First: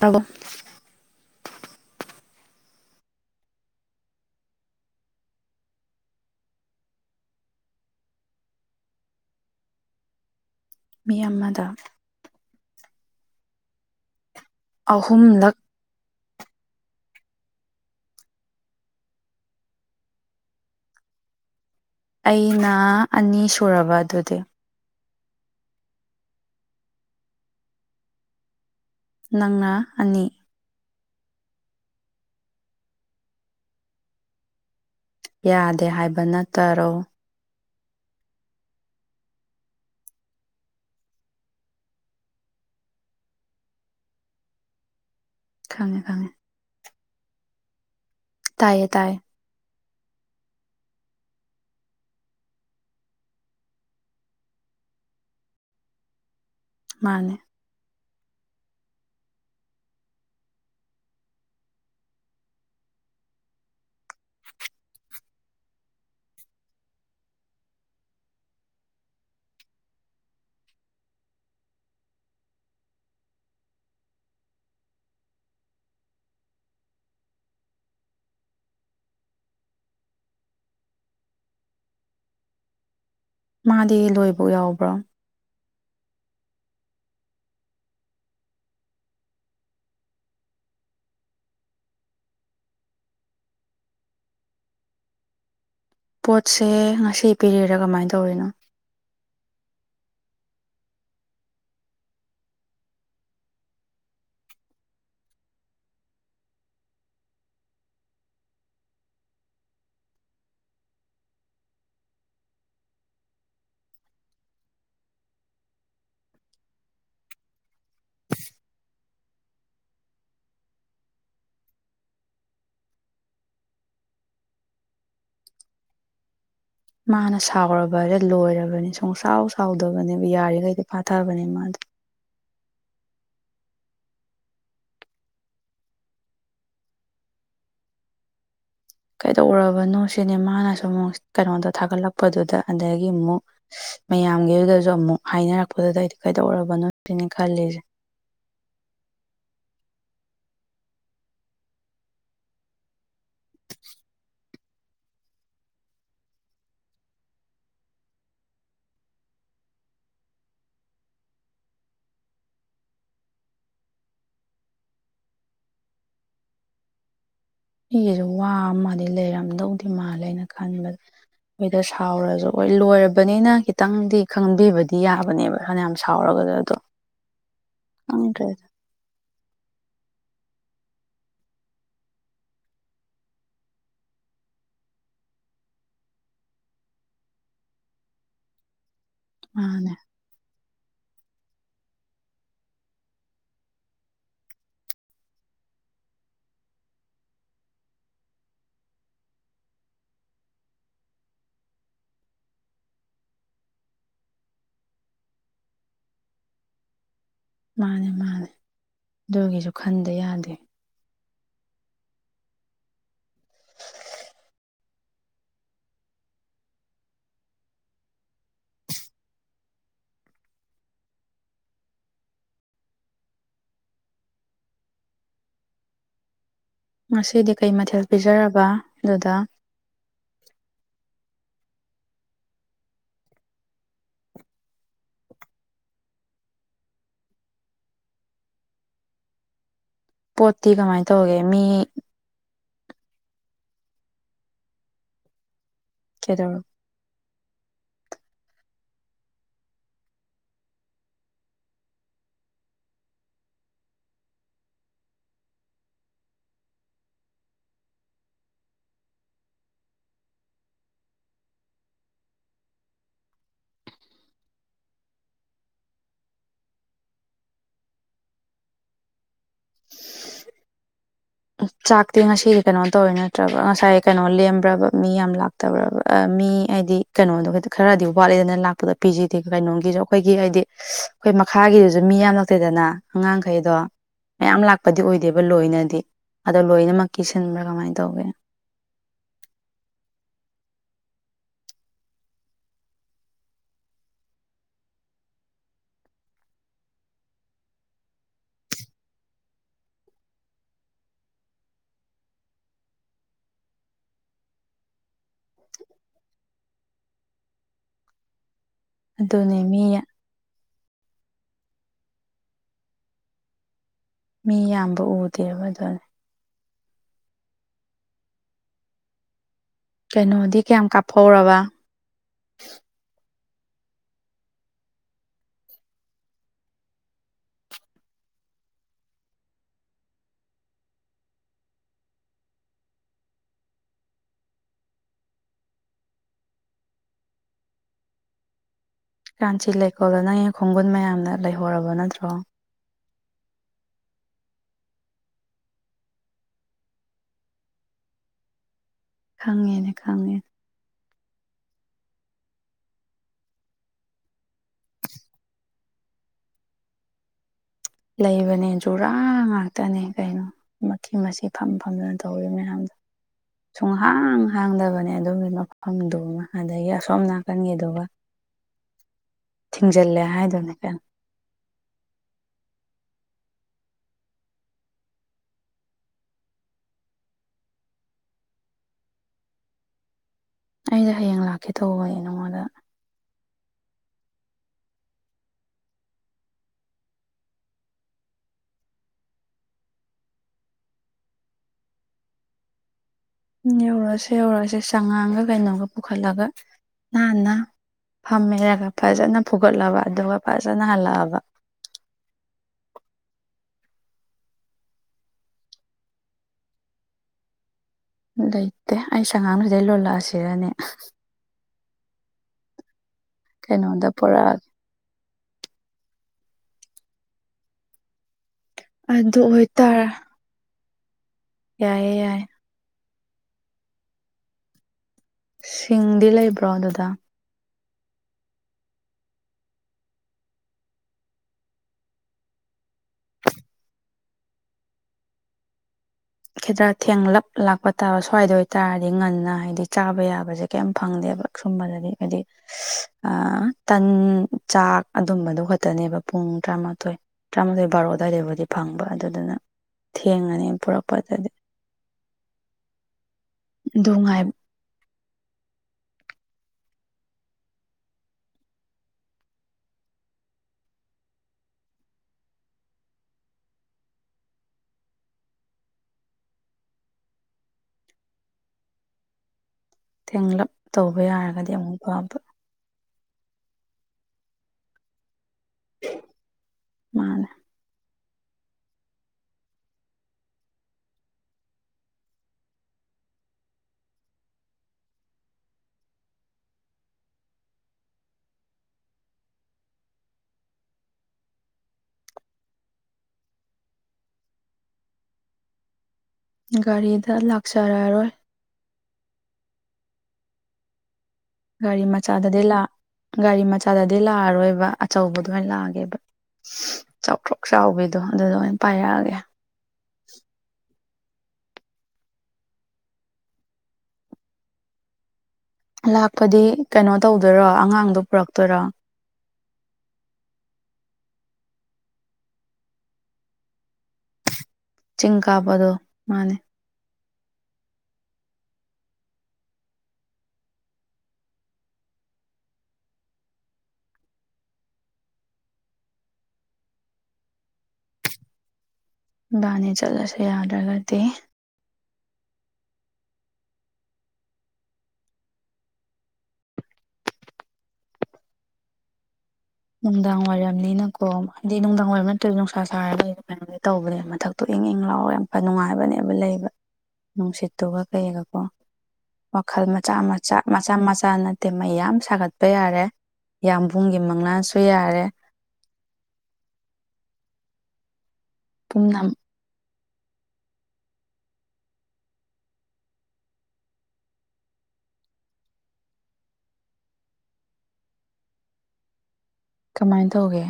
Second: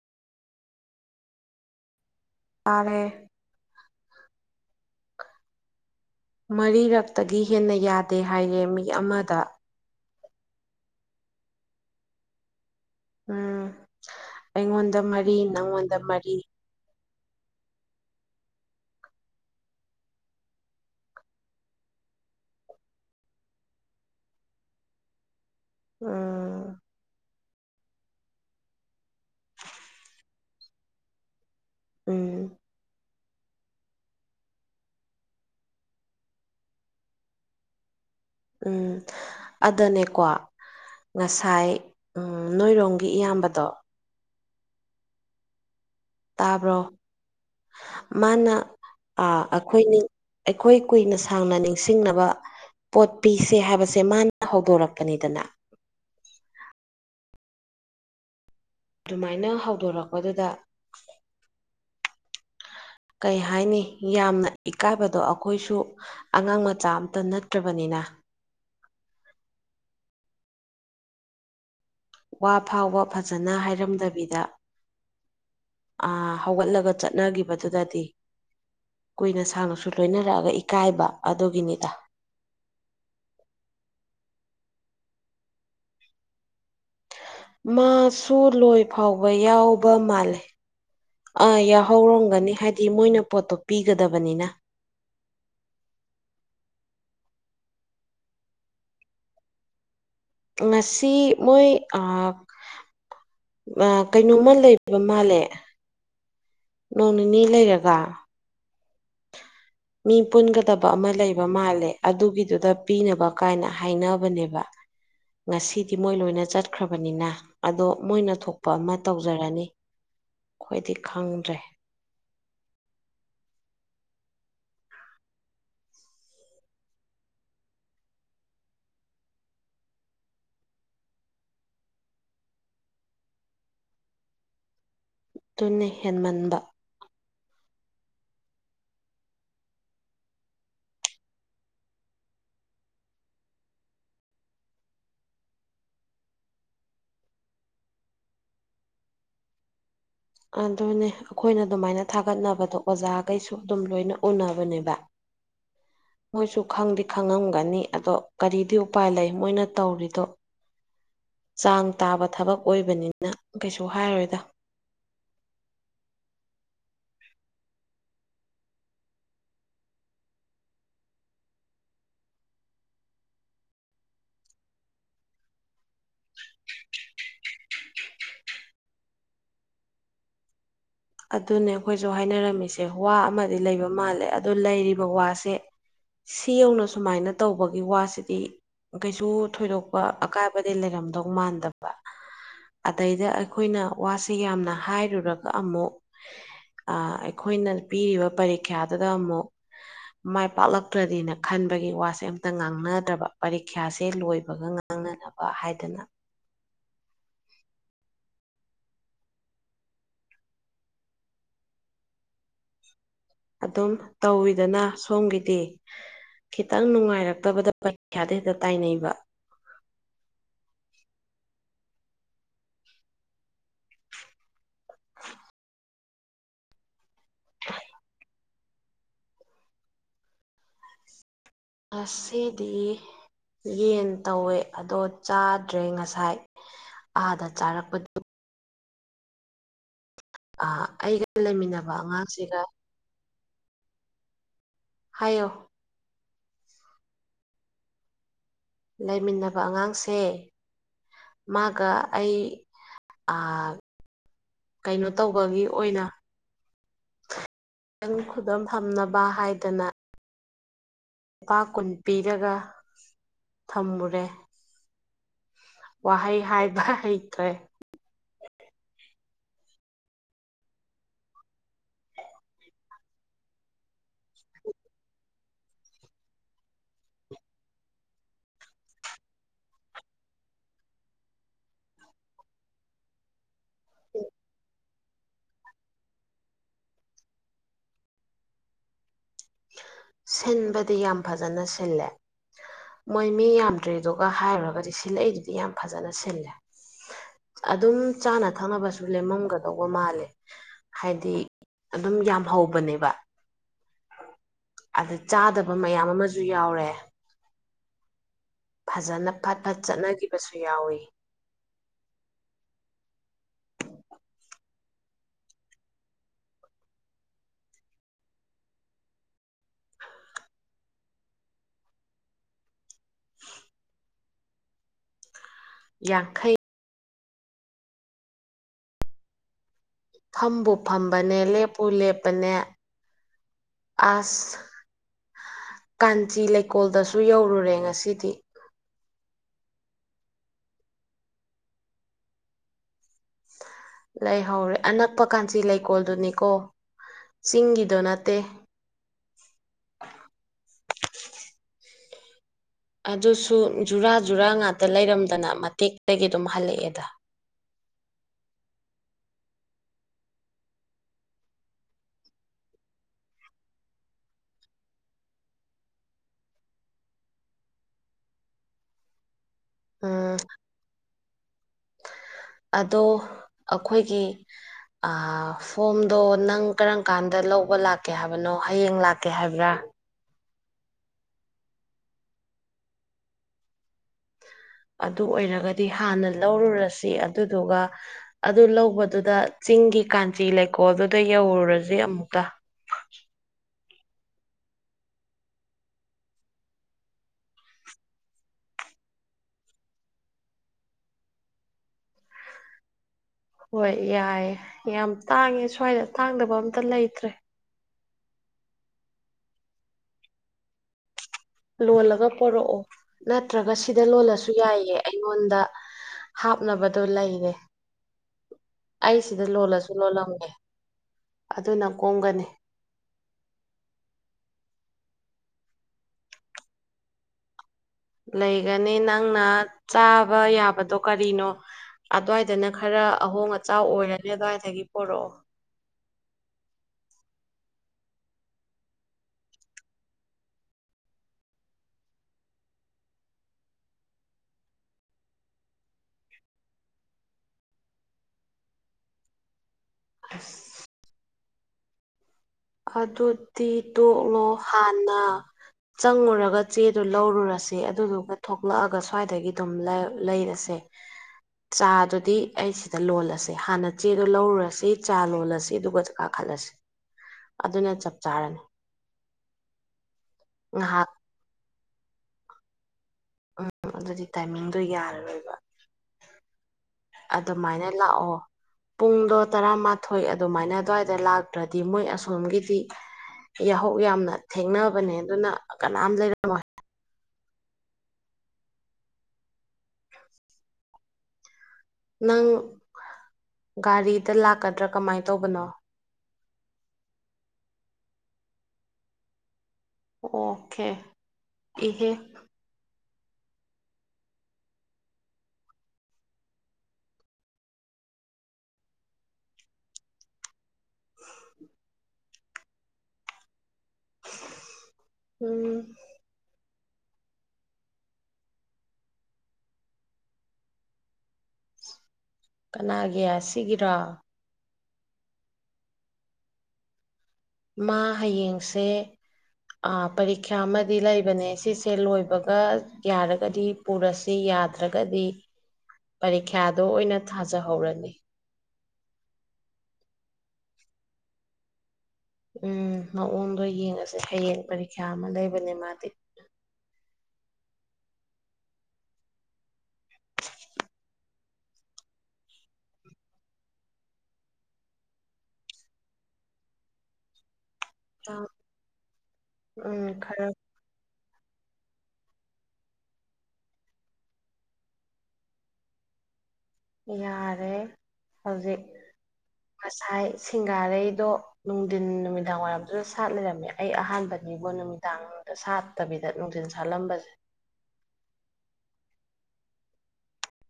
ꯇꯕꯣ [unintelligible] ꯇꯥꯔꯦ ꯃꯔꯤꯔꯛꯇꯒꯤ ꯍꯦꯟꯅ ꯌꯥꯗꯦ ꯍꯥꯏꯌꯦ ꯃꯤ ꯑꯃꯗ ꯃꯤ ꯑꯃꯗ ꯎꯝ ꯑꯩꯉꯣꯟꯗ ꯃꯔꯤ ꯑꯍꯨꯝꯂꯛ ꯅꯪꯉꯣꯟꯗ ꯃꯔꯤ ꯑꯩꯅ ꯑꯅꯤ ꯁꯨꯔꯕ ꯑꯗꯨꯗꯤ ꯑꯥ ꯅꯪꯅ ꯑꯅꯤ ꯎꯝ ꯌꯥꯗꯦ ꯍꯥꯏꯕ ꯅꯠꯇꯔꯣ ꯎꯝ ꯑꯗꯨꯅꯦꯀꯣ ꯉꯁꯥꯏ ꯅꯣꯏꯔꯣꯝꯒꯤ ꯏꯌꯥꯝꯕꯗꯣ ꯈꯪꯉꯦ ꯈꯪꯉꯦ ꯇꯥꯕ꯭ꯔꯣ ꯃꯥꯅ ꯇꯥꯏꯌꯦ ꯇꯥꯏꯌꯦ ꯑ ꯑꯩꯈꯣꯏ ꯑꯩꯈꯣꯏ ꯀꯨꯏꯅ ꯁꯥꯡꯅ ꯅꯤꯡꯁꯤꯡꯅꯕ ꯄꯣꯠ ꯄꯤꯁꯦ ꯍꯥꯏꯕꯁꯦ ꯃꯥꯅ ꯍꯧꯗꯣꯔꯛꯄꯅꯤꯗꯅ ꯃꯥꯅꯦ ꯑꯗꯨꯃꯥꯏꯅ ꯍꯧꯗꯣꯔꯛꯄꯗꯨꯗ ꯀꯩ ꯍꯥꯏꯅꯤ ꯌꯥꯝꯅ ꯏꯀꯥꯏꯕꯗꯣ ꯑꯩꯈꯣꯏꯁꯨ ꯑꯉꯥꯡ ꯃꯆꯥ ꯑꯝꯇ ꯅꯠꯇ꯭ꯔꯕꯅꯤꯅ ꯅ ꯋꯥ ꯐꯥꯎꯕ ꯐꯖꯅ ꯍꯥꯏꯔꯝꯗꯕꯤꯗ ꯑ ꯍꯧꯒꯠꯂꯒ ꯆꯠꯅꯒꯤꯕꯗꯨꯗꯗꯤ ꯀꯨꯏꯅ ꯁꯥꯡꯅꯁꯨ ꯂꯣꯏꯅꯔꯛꯑꯒ ꯏꯀꯥꯏꯕ ꯑꯗꯨꯒꯤꯅꯤꯗ ꯃꯥꯗꯤ ꯂꯣꯏꯕ ꯌꯥꯎꯕ꯭ꯔꯥ ꯃꯥꯁꯨ ꯂꯣꯏ ꯐꯥꯎꯕ ꯌꯥꯎꯕ ꯃꯥꯜꯂꯦ ꯑꯥ ꯌꯥꯍꯧꯔꯝꯒꯅꯤ ꯍꯥꯏꯗꯤ ꯃꯣꯏꯅ ꯄꯣꯠꯇꯣ ꯄꯤꯒꯗꯕꯅꯤꯅ ꯄꯣꯠꯁꯦ ꯉꯁꯤ ꯄꯤꯔꯤꯔꯥ ꯀꯃꯥꯏꯅ ꯇꯧꯔꯤꯅꯣ ꯉꯁꯤ ꯃꯣꯏ ꯑ ꯀꯩꯅꯣꯝꯃ ꯂꯩꯕ ꯃꯥꯜꯂꯦ ꯅꯣꯡ ꯅꯤꯅꯤ ꯂꯩꯔꯒ ꯃꯤ ꯄꯨꯟꯒꯗꯕ ꯑꯃ ꯂꯩꯕ ꯃꯥꯜꯂꯦ ꯑꯗꯨꯒꯤꯗꯨꯗ ꯄꯤꯅꯕ ꯀꯥꯏꯅ ꯍꯥꯏꯅꯕꯅꯦꯕ ꯉꯁꯤꯗꯤ ꯃꯣꯏ ꯂꯣꯏꯅ ꯆꯠꯈ꯭ꯔꯕꯅꯤꯅ ꯑꯗꯣ ꯃꯣꯏꯅ ꯊꯣꯛꯄ ꯑꯃ ꯇꯧꯖꯔꯅꯤ ꯑꯩꯈꯣꯏꯗꯤ ꯈꯪꯗ꯭ꯔꯦ [unintelligible] ꯃꯥꯅ ꯁꯥꯎꯔꯕꯗ ꯂꯣꯏꯔꯕꯅꯤ ꯁꯨꯡꯁꯥꯎ ꯁꯥꯎꯗꯕꯅꯦꯕ ꯌꯥꯔꯤꯈꯩꯗꯤ ꯄꯥꯊꯕꯅꯦ ꯃꯥꯗꯣ [unintelligible] ꯇꯨꯅ ꯍꯦꯟꯃꯟꯕ ꯀꯩꯗꯧꯔꯕꯅꯣ ꯁꯤꯅꯤ ꯃꯥꯅ ꯁ ꯑꯃꯨꯛ ꯀꯩꯅꯣꯗꯣ ꯊꯥꯒꯠꯂꯛꯄꯗꯨꯗ ꯑꯗꯒꯤ ꯑꯃꯨꯛ ꯃꯌꯥꯝꯒꯤꯗꯨꯗꯁꯨ ꯑꯃꯨꯛ ꯍꯥꯏꯅꯔꯛꯄꯗꯨꯗ ꯑꯩꯗꯣ ꯀꯩꯗꯧꯎꯔꯕꯅꯣ ꯁꯤꯅ ꯈꯜꯂꯤꯁꯦ ꯑꯗꯨꯅꯦ ꯑꯩꯈꯣꯏꯅ ꯑꯗꯨꯃꯥꯏꯅ ꯊꯥꯒꯠꯅꯕꯗꯣ ꯑꯣꯖꯥꯈꯩꯁꯨ ꯑꯗꯨꯝ ꯂꯣꯏꯅ ꯎꯅꯕꯅꯦꯕ [unintelligible] ꯃꯣꯏꯁꯨ ꯈꯪꯗꯤ ꯈꯪꯉꯝꯒꯅꯤ ꯑꯗꯣ ꯀꯔꯤꯗꯤ ꯎꯄꯥꯏ ꯂꯩ ꯃꯣꯏꯅ ꯇꯧꯔꯤꯗꯣ ꯆꯥꯡ ꯇꯥꯕ ꯊꯕꯛ ꯑꯣꯏꯕꯅꯤꯅ ꯀꯩꯁꯨ ꯍꯥꯏꯔꯣꯏꯗ ꯑꯩꯒꯤꯁꯨ ꯋꯥ ꯑꯃꯗꯤ ꯂꯩꯔꯝꯗꯧꯗꯤ ꯃꯥꯜꯂꯦꯅ ꯈꯟꯕꯗ ꯃꯈꯣꯏꯗ ꯁꯥꯎꯔꯁꯨ ꯍꯣꯏ ꯂꯣꯏꯔꯕꯅꯤꯅ ꯈꯤꯇꯪꯗꯤ ꯈꯪꯕꯤꯕꯗꯤ ꯌꯥꯕꯅꯦꯕ ꯐꯅꯌꯥꯝ ꯁꯥꯎꯔꯒ [unintelligible] ꯑꯗꯨꯅꯦ ꯑꯩꯈꯣꯏꯁꯨ ꯍꯥꯏꯅꯔꯝꯃꯤꯁꯦ ꯋꯥ ꯑꯃꯗꯤ ꯂꯩꯕ ꯃꯥꯜꯂꯦ ꯑꯗꯨ ꯂꯩꯔꯤꯕ ꯋꯥꯁꯦ ꯁꯤ ꯌꯧꯅ ꯁꯨꯃꯥꯏꯅ ꯇꯧꯕꯒꯤ ꯋꯥꯁꯤꯗꯤ ꯀꯩꯁꯨ ꯃꯥꯅꯦ ꯊꯣꯏꯗꯣꯛꯄ ꯑꯀꯥꯏꯕꯗꯤ ꯂꯩꯔꯝꯗꯧ ꯃꯥꯟꯗꯕ ꯑꯗꯩꯗ ꯑꯩꯈꯣꯏꯅ ꯋꯥꯁꯤ ꯌꯥꯝꯅ ꯍꯥꯏꯔꯨꯔꯒ ꯑꯃꯨꯛ ꯑꯩꯈꯣꯏꯅ ꯄꯤꯔꯤꯕ ꯄꯔꯤꯈ꯭ꯌꯥꯗꯨꯗ ꯑꯃꯨꯛ ꯃꯥꯏ ꯄꯥꯛꯂꯛꯇ꯭ꯔꯗꯤꯅ ꯈꯟꯕꯒꯤ ꯋꯥꯁꯦ ꯑꯝꯇ ꯉꯥꯡꯅꯗ꯭ꯔꯕ ꯄꯔꯤꯈ꯭ꯌꯥꯁꯦ ꯂꯣꯏꯕꯒ ꯈꯪꯅꯅꯕ ꯍꯥꯏꯗꯅ ꯃꯥꯅꯦ ꯃꯥꯅꯦ ꯑꯗꯨꯒꯤꯁꯨ ꯈꯟꯗ ꯌꯥꯗꯦ ꯑꯗꯨꯝ ꯇꯧꯋꯤꯗꯅ ꯁꯣꯝꯒꯤꯗꯤ ꯈꯤꯇꯪ ꯅꯨꯡꯉꯥꯏꯔꯛꯇꯕꯗ ꯄꯔꯤꯈ꯭ꯌꯥꯗ ꯍꯦꯛꯇ ꯇꯥꯏꯅꯩꯕ [unintelligible] ꯉꯁꯤꯗꯤ ꯀꯩ ꯃꯊꯦꯜ ꯄꯤꯖꯔꯕ ꯑꯗꯨꯗ ꯑꯁꯦꯗꯤ ꯌꯦꯟ ꯇꯧꯋꯦ ꯑꯗꯣ ꯆꯥꯗ꯭ꯔꯦ ꯉꯁꯥꯏ ꯑꯥꯗ ꯆꯥꯔꯛꯄꯗꯨ ꯑ ꯄꯣꯠꯇꯤ ꯀꯃꯥꯏꯅ ꯑꯩꯒ ꯇꯧꯒꯦ ꯃꯤ ꯂꯩꯃꯤꯟꯅꯕ ꯑꯉꯥꯡꯁꯤꯒ ꯍꯥꯏꯌꯣ ꯀꯦꯗꯧꯔꯣ ꯂꯩꯃꯤꯟꯅꯕ ꯑꯉꯥꯡꯁꯦ ꯃꯥꯒ ꯑꯩ ꯑ ꯀꯩꯅꯣ ꯇꯧꯕꯒꯤ ꯑꯣꯏꯅ ꯈꯤꯪ ꯈꯨꯗꯝꯝ ꯐꯝꯅꯕ ꯍꯥꯏꯗꯅ ꯂꯨꯄꯥ ꯀꯨꯟ ꯄꯤꯔꯒ ꯊꯝꯃꯨꯔꯦ ꯋꯥ ꯍꯩ ꯍꯥꯏꯕ ꯍꯈꯦ ꯁꯨ [inaudible] ꯆꯥꯛꯇꯤ ꯉꯁꯤꯗꯤ ꯀꯩꯅꯣ ꯇꯧꯋꯤ ꯅꯠꯇ꯭ꯔꯕ ꯉꯁꯥꯏ ꯀꯩꯅꯣ ꯂꯦꯝꯕ꯭ꯔꯕ ꯃꯤ ꯌꯥꯝ ꯂꯥꯛꯇꯕ꯭ꯔꯕ ꯃꯤ ꯍꯥꯏꯗꯤ ꯀꯩꯅꯣꯗꯣ ꯈꯔꯗꯤ ꯋꯥꯠꯂꯦꯗꯅ ꯂꯥꯛꯄꯗ ꯄꯤꯁꯤꯗꯦ ꯀꯩꯅꯣꯒꯤꯁꯨ ꯑꯩꯈꯣꯏꯒꯤ ꯍꯥꯏꯗꯤ ꯑꯩꯣꯏ ꯃꯈꯥꯒꯤꯗꯨꯁꯨ ꯃꯤ ꯌꯥꯝ ꯅꯛꯇꯦꯗꯅ ꯑꯉꯥꯡꯈꯩꯗꯣ ꯃꯌꯥꯝ ꯂꯥꯛꯄꯗꯤ ꯑꯣꯏꯗꯦꯕ ꯂꯣꯏꯅꯗꯤ ꯑꯗꯣ ꯂꯣꯏꯅꯃꯛꯀꯤꯤ ꯁꯤꯟꯕ꯭ꯔꯥ ꯀꯃꯥꯏ ꯇꯧꯒꯦ ꯁꯤꯟꯕꯗꯤ ꯌꯥꯝ ꯐꯖꯅ ꯁꯤꯜꯂꯦ ꯃꯣꯏ ꯃꯤ ꯌꯥꯝꯗ꯭ꯔꯤꯗꯨꯒ ꯍꯥꯏꯔꯨꯔꯒꯗꯤ ꯁꯤꯜꯂꯛꯏꯗꯨꯗꯤ ꯌꯥꯝ ꯐꯖꯅ ꯁꯤꯜꯂꯦ ꯑꯗꯨꯝ ꯆꯥꯅ ꯊꯛꯅꯕꯁꯨ ꯂꯦꯝꯃꯝꯒꯗꯧꯕ ꯃꯥꯜꯂꯦ ꯍꯥꯏꯗꯤ ꯑꯗꯨꯝ ꯌꯥꯝ ꯍꯧꯕꯅꯦꯕ ꯑꯗ ꯆꯥꯗꯕ ꯃꯌꯥꯝ ꯑꯃꯁꯨ ꯌꯥꯎꯔꯦ ꯐꯖꯅ ꯐꯠ ꯑꯗꯨꯅꯦ ꯐꯠ ꯃꯤ ꯆꯠꯅꯈꯤꯕꯁꯨ ꯌꯥꯎꯋꯤ ꯃꯤ ꯌꯥꯝꯕ ꯎꯗꯦꯕ ꯑꯗꯨꯅꯦ ꯀꯩꯅꯣꯗꯤ ꯀꯌꯥꯝ ꯀꯥꯞꯍꯧꯔꯕ ꯂꯨꯁ [inaudible] ꯌꯥꯡꯈꯩ ꯐꯕꯨ ꯐꯝꯕꯅꯦ ꯂꯦꯞꯄꯨ ꯂꯦꯞꯄꯅꯦ ꯑꯁ ꯀꯥꯟꯆꯤ ꯂꯩꯀꯣꯜꯗꯁꯨ ꯌꯧꯔꯨꯔꯦ ꯉꯁꯤꯗꯤ ꯀꯥꯟꯆꯤ ꯂꯩꯀꯣꯜꯂꯣ ꯅꯪꯌꯦ ꯈꯣꯡꯒꯨꯟ ꯃꯌꯥꯝꯅ ꯂꯩꯍꯧꯔꯕ ꯅꯠꯇ꯭ꯔꯣ ꯂꯩꯍꯧꯔꯦ ꯑꯅꯛꯄ ꯀꯥꯟꯆꯤ ꯂꯩꯀꯣꯜꯗꯨꯅꯤꯀꯣ ꯆꯤꯡꯒꯤꯗꯣ ꯅꯠꯇꯦ ꯈꯪꯉꯦꯅꯦ ꯈꯪꯉꯦ ꯑꯗꯨꯁꯨ ꯖꯨꯔꯥ ꯖꯨꯔꯥ ꯉꯥꯛꯇ ꯂꯩꯔꯝꯗꯅ ꯃꯇꯦꯛꯇꯒꯤ ꯑꯗꯨꯝ ꯍꯜꯂꯛꯑꯦꯗ ꯂꯩꯕꯅꯦ ꯖꯨꯔꯥ ꯉꯥꯛꯇꯅꯦ ꯀꯩꯅꯣ ꯃꯤ ꯃꯤ ꯐꯝ ꯐꯝꯗꯅ ꯇꯧꯋ ꯃꯌꯥꯝꯗꯣ ꯁꯨꯡꯍꯥꯡ ꯍꯥꯡꯗꯕꯅꯦ ꯑꯗꯨꯒꯤ ꯃꯐꯝꯗꯨ ꯑꯗꯒꯤ ꯑꯁꯣꯝ ꯅꯥꯀꯟꯒꯤꯗꯨ ꯊꯤꯡꯖꯤꯜꯂꯦ ꯎꯝ ꯍꯥꯏꯗꯅꯦ ꯀꯩꯅ ꯑꯗꯣ ꯑꯩꯈꯣꯏꯒꯤ ꯐꯣꯝꯗꯣ ꯅꯪ ꯀꯔꯝ ꯀꯥꯟꯗ ꯂꯧꯕ ꯂꯥꯛꯀꯦ ꯍꯥꯏꯕꯅꯣ ꯍꯌꯦꯡ ꯂꯥꯛꯀꯦ ꯍꯥꯏꯕ꯭ꯔꯥ ꯑꯩꯁ ꯍꯌꯦꯡ ꯂꯥꯛꯀꯦ ꯇꯧꯕ ꯅꯉꯣꯟꯗ ꯑꯗꯨ ꯑꯣꯏꯔꯒꯗꯤ ꯍꯥꯟꯅ ꯂꯧꯔꯨꯔꯁꯤ ꯑꯗꯨꯗꯨꯒ ꯑꯗꯨ ꯂꯧꯕꯗꯨꯗ ꯆꯤꯡꯒꯤ ꯀꯥꯟꯆꯤ ꯂꯩꯀꯣꯜꯗꯨꯗ ꯌꯧꯔꯨꯔꯁꯤ ꯑꯃꯨꯛꯇ ꯠ [inaudible] ꯌꯧꯔꯛꯑꯁ ꯌꯧꯔꯛꯑꯁꯦ ꯆꯉꯥꯡꯒ ꯀꯩꯅꯣꯒ ꯄꯨꯈꯠꯂꯒ ꯍꯥꯟꯟꯅ ꯐꯝꯃꯦꯔꯒ ꯐꯖꯅ ꯐꯨꯒꯠꯂꯕ ꯑꯗꯨꯒ ꯐꯖꯅ ꯍꯜꯂꯛꯑꯕ ꯍꯣꯏ ꯌꯥꯏꯦ ꯌꯥꯝ ꯇꯥꯡꯉꯦ ꯁ꯭ꯋꯥꯏꯗ ꯇꯥꯡꯗꯕ ꯑꯝꯇ ꯂꯩꯇ꯭ꯔꯦ ꯂꯩꯇꯦ ꯑꯩ ꯁꯉꯥꯡꯗꯨꯗꯩ ꯂꯣꯜꯂꯛꯑꯁꯤꯔꯅꯦ ꯂꯣꯜꯂꯒ ꯄꯣꯔꯛꯑꯣ ꯅꯠꯇ꯭ꯔꯒ ꯁꯤꯗ ꯀꯩꯅꯣꯝꯗ ꯂꯣꯜꯂꯁꯨ ꯄꯨꯔꯛꯑꯒꯦ ꯌꯥꯏꯑ ꯑꯩ ꯑꯩꯉꯣꯟꯗ ꯍꯥꯞꯅꯕꯗꯣ ꯂꯩꯔꯦ ꯑꯩ ꯑꯗꯨ ꯁꯤꯗ ꯂꯣꯜꯂꯁꯨ ꯑꯣꯏꯇꯥꯔꯦ ꯂꯣꯜꯂꯝꯃꯦ ꯑꯗꯨꯅ ꯌꯥꯏꯌꯦ ꯌꯥꯏ ꯀꯣꯝꯒꯅꯤ ꯁꯤꯡꯗꯤ ꯂꯩꯕ꯭ꯔꯣ ꯑꯗꯨꯗꯥ ꯂꯩꯒꯅꯤ ꯅꯪꯅ ꯆꯥꯕ ꯌꯥꯕꯗꯣ ꯀꯔꯤꯅꯣ ꯑꯗꯨꯋꯥꯏꯗꯅ ꯈꯔ ꯑꯍꯣꯡ ꯑꯆꯥꯎ ꯑꯣꯏꯔꯅꯤ ꯑꯗꯨꯋꯥꯏꯗꯒꯤ ꯄꯔꯛꯑꯣ ꯈꯤꯇ꯭ꯔ ꯊꯦꯡꯡꯂꯞ ꯂꯥꯛꯄ ꯇꯥꯕ ꯁ꯭ꯋꯥꯏꯗ ꯑꯣꯏꯇꯥꯔꯗꯤ ꯉꯟꯅ ꯍꯥꯏꯕꯗꯤ ꯆꯥꯕ ꯌꯥꯕꯁꯦ ꯀꯩꯝ ꯐꯪꯗꯦ ꯁꯨꯝꯕꯗꯗꯤ ꯍꯥꯏꯗꯤ ꯇꯟ ꯆꯥꯛ ꯑꯗꯨꯝꯕꯗꯨ ꯈꯣꯠꯇꯅꯦꯕ ꯄꯨꯡ ꯇꯔꯥꯃꯥꯊꯣꯏ ꯇꯔꯥꯃꯥꯊꯣꯏ ꯕꯥꯔꯣ ꯑꯗꯨꯋꯥꯏꯗꯕꯨꯗꯤ ꯐꯪꯕ ꯑꯗꯨꯗꯨꯅ ꯊꯦꯡꯉꯅꯤ ꯄꯨꯔꯛꯄꯗꯗꯤ ꯑꯗꯨꯗꯤ ꯑꯗꯨ ꯉꯥꯏ ꯇꯣꯛꯂꯣ ꯍꯥꯟꯅ [inaudible] ꯆꯪꯉꯨꯔꯒ ꯆꯦꯗꯨ ꯂꯧꯔꯨꯔꯁꯦ ꯑꯗꯨꯗꯨꯒ ꯊꯣꯛꯂꯛꯑꯒ ꯁ꯭ꯋꯥꯏꯗꯒꯤ ꯑꯗꯨꯝ ꯂꯩꯔꯁꯦ ꯆꯥꯗꯨꯗꯤ ꯑꯩ ꯁꯤꯗ ꯂꯣꯜꯂꯁꯤ ꯍꯥꯟꯅ ꯆꯦꯗ ꯂꯧꯔꯨꯔꯁꯤ ꯆꯥ ꯂꯣꯜꯂꯁꯤ ꯑꯗꯨꯒ ꯆꯠꯂꯁꯦ [inaudible] ꯑꯗꯨꯅ ꯆꯞ ꯆꯥꯔꯅꯤ ꯊꯦꯡꯂꯞ ꯉꯥꯏꯍꯥꯛ ꯇꯧꯕ ꯌꯥꯔꯒꯗꯤ ꯑꯃꯨꯛ ꯋꯥꯕ ꯎꯝ ꯑꯗꯨꯗꯤ ꯇꯥꯏꯃꯤꯡꯗꯣ ꯌꯥꯔꯔꯣꯏꯕ ꯃꯥꯅꯦ ꯑꯗꯨꯃꯥꯏꯅ ꯂꯥꯛꯑꯣ ꯄꯨꯡꯗꯣ ꯇꯔꯥꯃꯥꯊꯣꯏ ꯑꯗꯨꯃꯥꯏꯅ ꯑꯗꯨꯋꯥꯏꯗ ꯂꯥꯛꯇ꯭ꯔꯗꯤ ꯃꯣꯏ ꯑꯁꯣꯝꯒꯤꯗꯤ ꯌꯥꯍꯧ ꯌꯥꯝꯅ ꯊꯦꯡꯅꯕꯅꯦ ꯑꯗꯨꯅ ꯀꯅꯥꯝ ꯂꯩꯔꯝꯃꯣ ꯅꯪ ꯒꯥꯔꯤꯗ ꯂꯥꯛꯀꯗ꯭ꯔꯥ ꯀꯃꯥꯏꯅ ꯇꯧꯕꯅꯣ ꯒꯥꯔꯤꯗ ꯂꯥꯛꯆꯔꯔꯣꯏ ꯑꯣꯀꯦ ꯒꯥꯔꯤ ꯏꯍꯦ ꯃꯆꯥꯗꯗꯤ ꯒꯥꯔꯤ ꯃꯆꯥꯗꯗꯤ ꯂꯥꯛꯑꯔꯣꯏꯕ ꯑꯆꯧꯕꯗ ꯑꯣꯏꯅ ꯂꯥꯛꯑꯒꯦꯕ ꯆꯥꯎꯊ꯭ꯔꯣꯛ ꯆꯥꯎꯕꯤꯗꯣ ꯑꯗꯨꯗ ꯑꯣꯏꯅ ꯄꯥꯏꯔꯛꯑꯒꯦ [inaudible] ꯎꯝ ꯂꯥꯛꯄꯗꯤ ꯀꯩꯅꯣ ꯇꯧꯗꯣꯏꯔꯣ ꯑꯉꯥꯡꯗꯣ ꯄꯨꯔꯛꯇꯣꯏꯔꯥ ꯀꯅꯥꯒꯤ ꯁꯤꯒꯤꯔꯣ ꯆꯤꯡꯀꯥꯄꯗꯣ ꯃꯥꯅꯦ ꯃꯥ ꯍꯌꯦꯡꯁꯦ ꯑꯥ ꯄꯔꯤꯈ꯭ꯌꯥ ꯑꯃꯗꯤ ꯂꯩꯕꯅꯦ ꯁꯤꯁꯦ ꯂꯣꯏꯕꯒ ꯌꯥꯔꯒꯗꯤ ꯄꯨꯔꯁꯤ ꯌꯥꯗ꯭ꯔꯒꯗꯤ ꯄꯔꯤꯈ꯭ꯌꯥꯗꯣ ꯑꯣꯏꯅ ꯊꯥꯖꯍꯧꯔꯅꯤ ꯏꯕꯥꯅꯤ ꯆꯠꯂꯁꯤ ꯌꯥꯗꯔꯒꯗꯤ ꯎꯝ ꯃꯑꯣꯡꯗꯣ ꯌꯦꯡꯉꯁꯦ ꯍꯌꯦꯡ ꯄꯔꯤꯈ꯭ꯌꯥ ꯑꯃ ꯂꯩꯕꯅꯦ ꯃꯥꯗꯤ [inaudible] ꯅꯨꯡꯗꯥꯡ ꯋꯥꯏꯔꯝꯅꯤꯅꯀꯣ ꯍꯥꯏꯗꯤ ꯅꯨꯡꯗꯥꯡ ꯋꯥꯏꯔꯝ ꯅꯠꯇ꯭ꯔꯁꯨ ꯅꯨꯡꯁꯥ ꯁꯥꯔꯒꯣꯏ ꯀꯥꯏ ꯇꯧꯕꯅꯦꯕ ꯃꯊꯛꯇꯏ ꯏꯪ ꯏꯪꯪꯂꯥꯎ ꯌꯥꯝ ꯐ ꯅꯨꯡꯉꯥꯏꯕꯅꯦꯕ ꯂꯩꯕ ꯅꯨꯡꯁꯤꯠ ꯑꯗꯨꯒ ꯀꯩꯒꯀꯣ ꯋꯥꯈꯜ ꯃꯆꯥ ꯎꯝ ꯈꯔ ꯃꯆꯥ ꯃꯆꯥ ꯃꯆꯥꯅ ꯃꯩ ꯌꯥꯝ ꯁꯥꯒꯠꯄ ꯌꯥꯔꯦ ꯌꯥꯝꯕꯨꯡꯒꯤ ꯃꯪꯂꯥꯜ ꯁꯨꯏꯔꯦ [inaudible] ꯌꯥꯔꯦ ꯍꯧꯖꯤꯛ ꯄꯨꯝꯅ ꯉꯁꯥꯏ ꯁꯤꯡꯒꯥꯔꯩꯗꯣ ꯅꯨꯡꯊꯤꯟ ꯅꯨꯃꯤꯗꯥꯡ ꯋꯥꯏꯔꯝꯗꯨꯗ ꯁꯥꯠ ꯂꯩꯔꯝꯃꯦ ꯑꯩ ꯑꯍꯥꯟꯕꯅꯤꯕꯨ ꯅꯨꯃꯤꯗꯥꯡꯗ ꯁꯥꯠꯇꯕꯤꯗ ꯅꯨꯡꯊꯤꯟ ꯁꯥꯠꯂꯝꯕꯁꯦ [inaudible] ꯀꯃꯥꯏꯅ ꯇꯧꯒꯦ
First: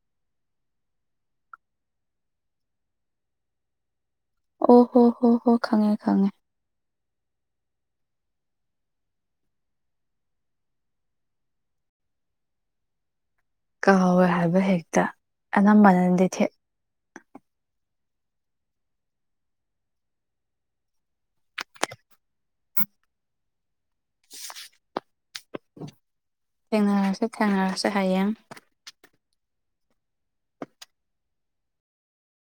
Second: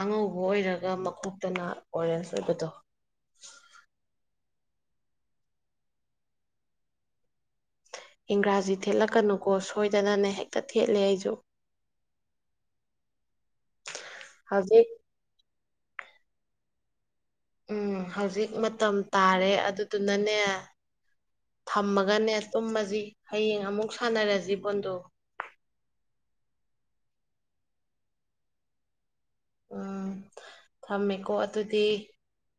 ꯑꯉꯧꯕ ꯑꯣꯏꯔꯒ ꯃꯈꯣꯛꯇꯅ ꯑꯣꯔꯦꯟꯖ ꯑꯣꯏꯕꯗꯣ ꯑꯣ ꯍꯣ ꯍꯣ ꯍꯣ ꯈꯪꯉꯦ ꯈꯪꯉꯦ ꯏꯪꯒ꯭ꯔꯥꯖꯤ ꯊꯦꯠꯂꯛꯀꯅꯨꯀꯣ ꯁꯣꯏꯗꯅꯅꯦ ꯍꯦꯛꯇ ꯊꯦꯠꯂꯦ ꯑꯩꯁꯨ [unintelligible] ꯀꯥꯎꯋꯦ ꯍꯥꯏꯕ ꯍꯧꯖꯤꯛ ꯍꯦꯛꯇ ꯑꯅꯝꯕꯅꯗꯤ ꯊꯦ ꯎꯝ ꯍꯧꯖꯤꯛ ꯃꯇꯝ ꯇꯥꯔꯦ ꯑꯗꯨꯗꯨꯅꯅꯦ ꯊꯝꯃꯒꯅꯦ ꯇꯨꯝꯃꯁꯤ ꯍꯌꯦꯡ ꯑꯃꯨꯛ ꯁꯥꯟꯅꯔ ꯖꯤꯕꯣꯟꯗꯣ ꯊꯦꯡꯅꯔꯁ ꯊꯦꯡꯅꯔꯁ ꯍꯌꯦꯡ ꯎꯝ ꯊꯝꯃꯦꯀꯣ ꯑꯗꯨꯗꯤ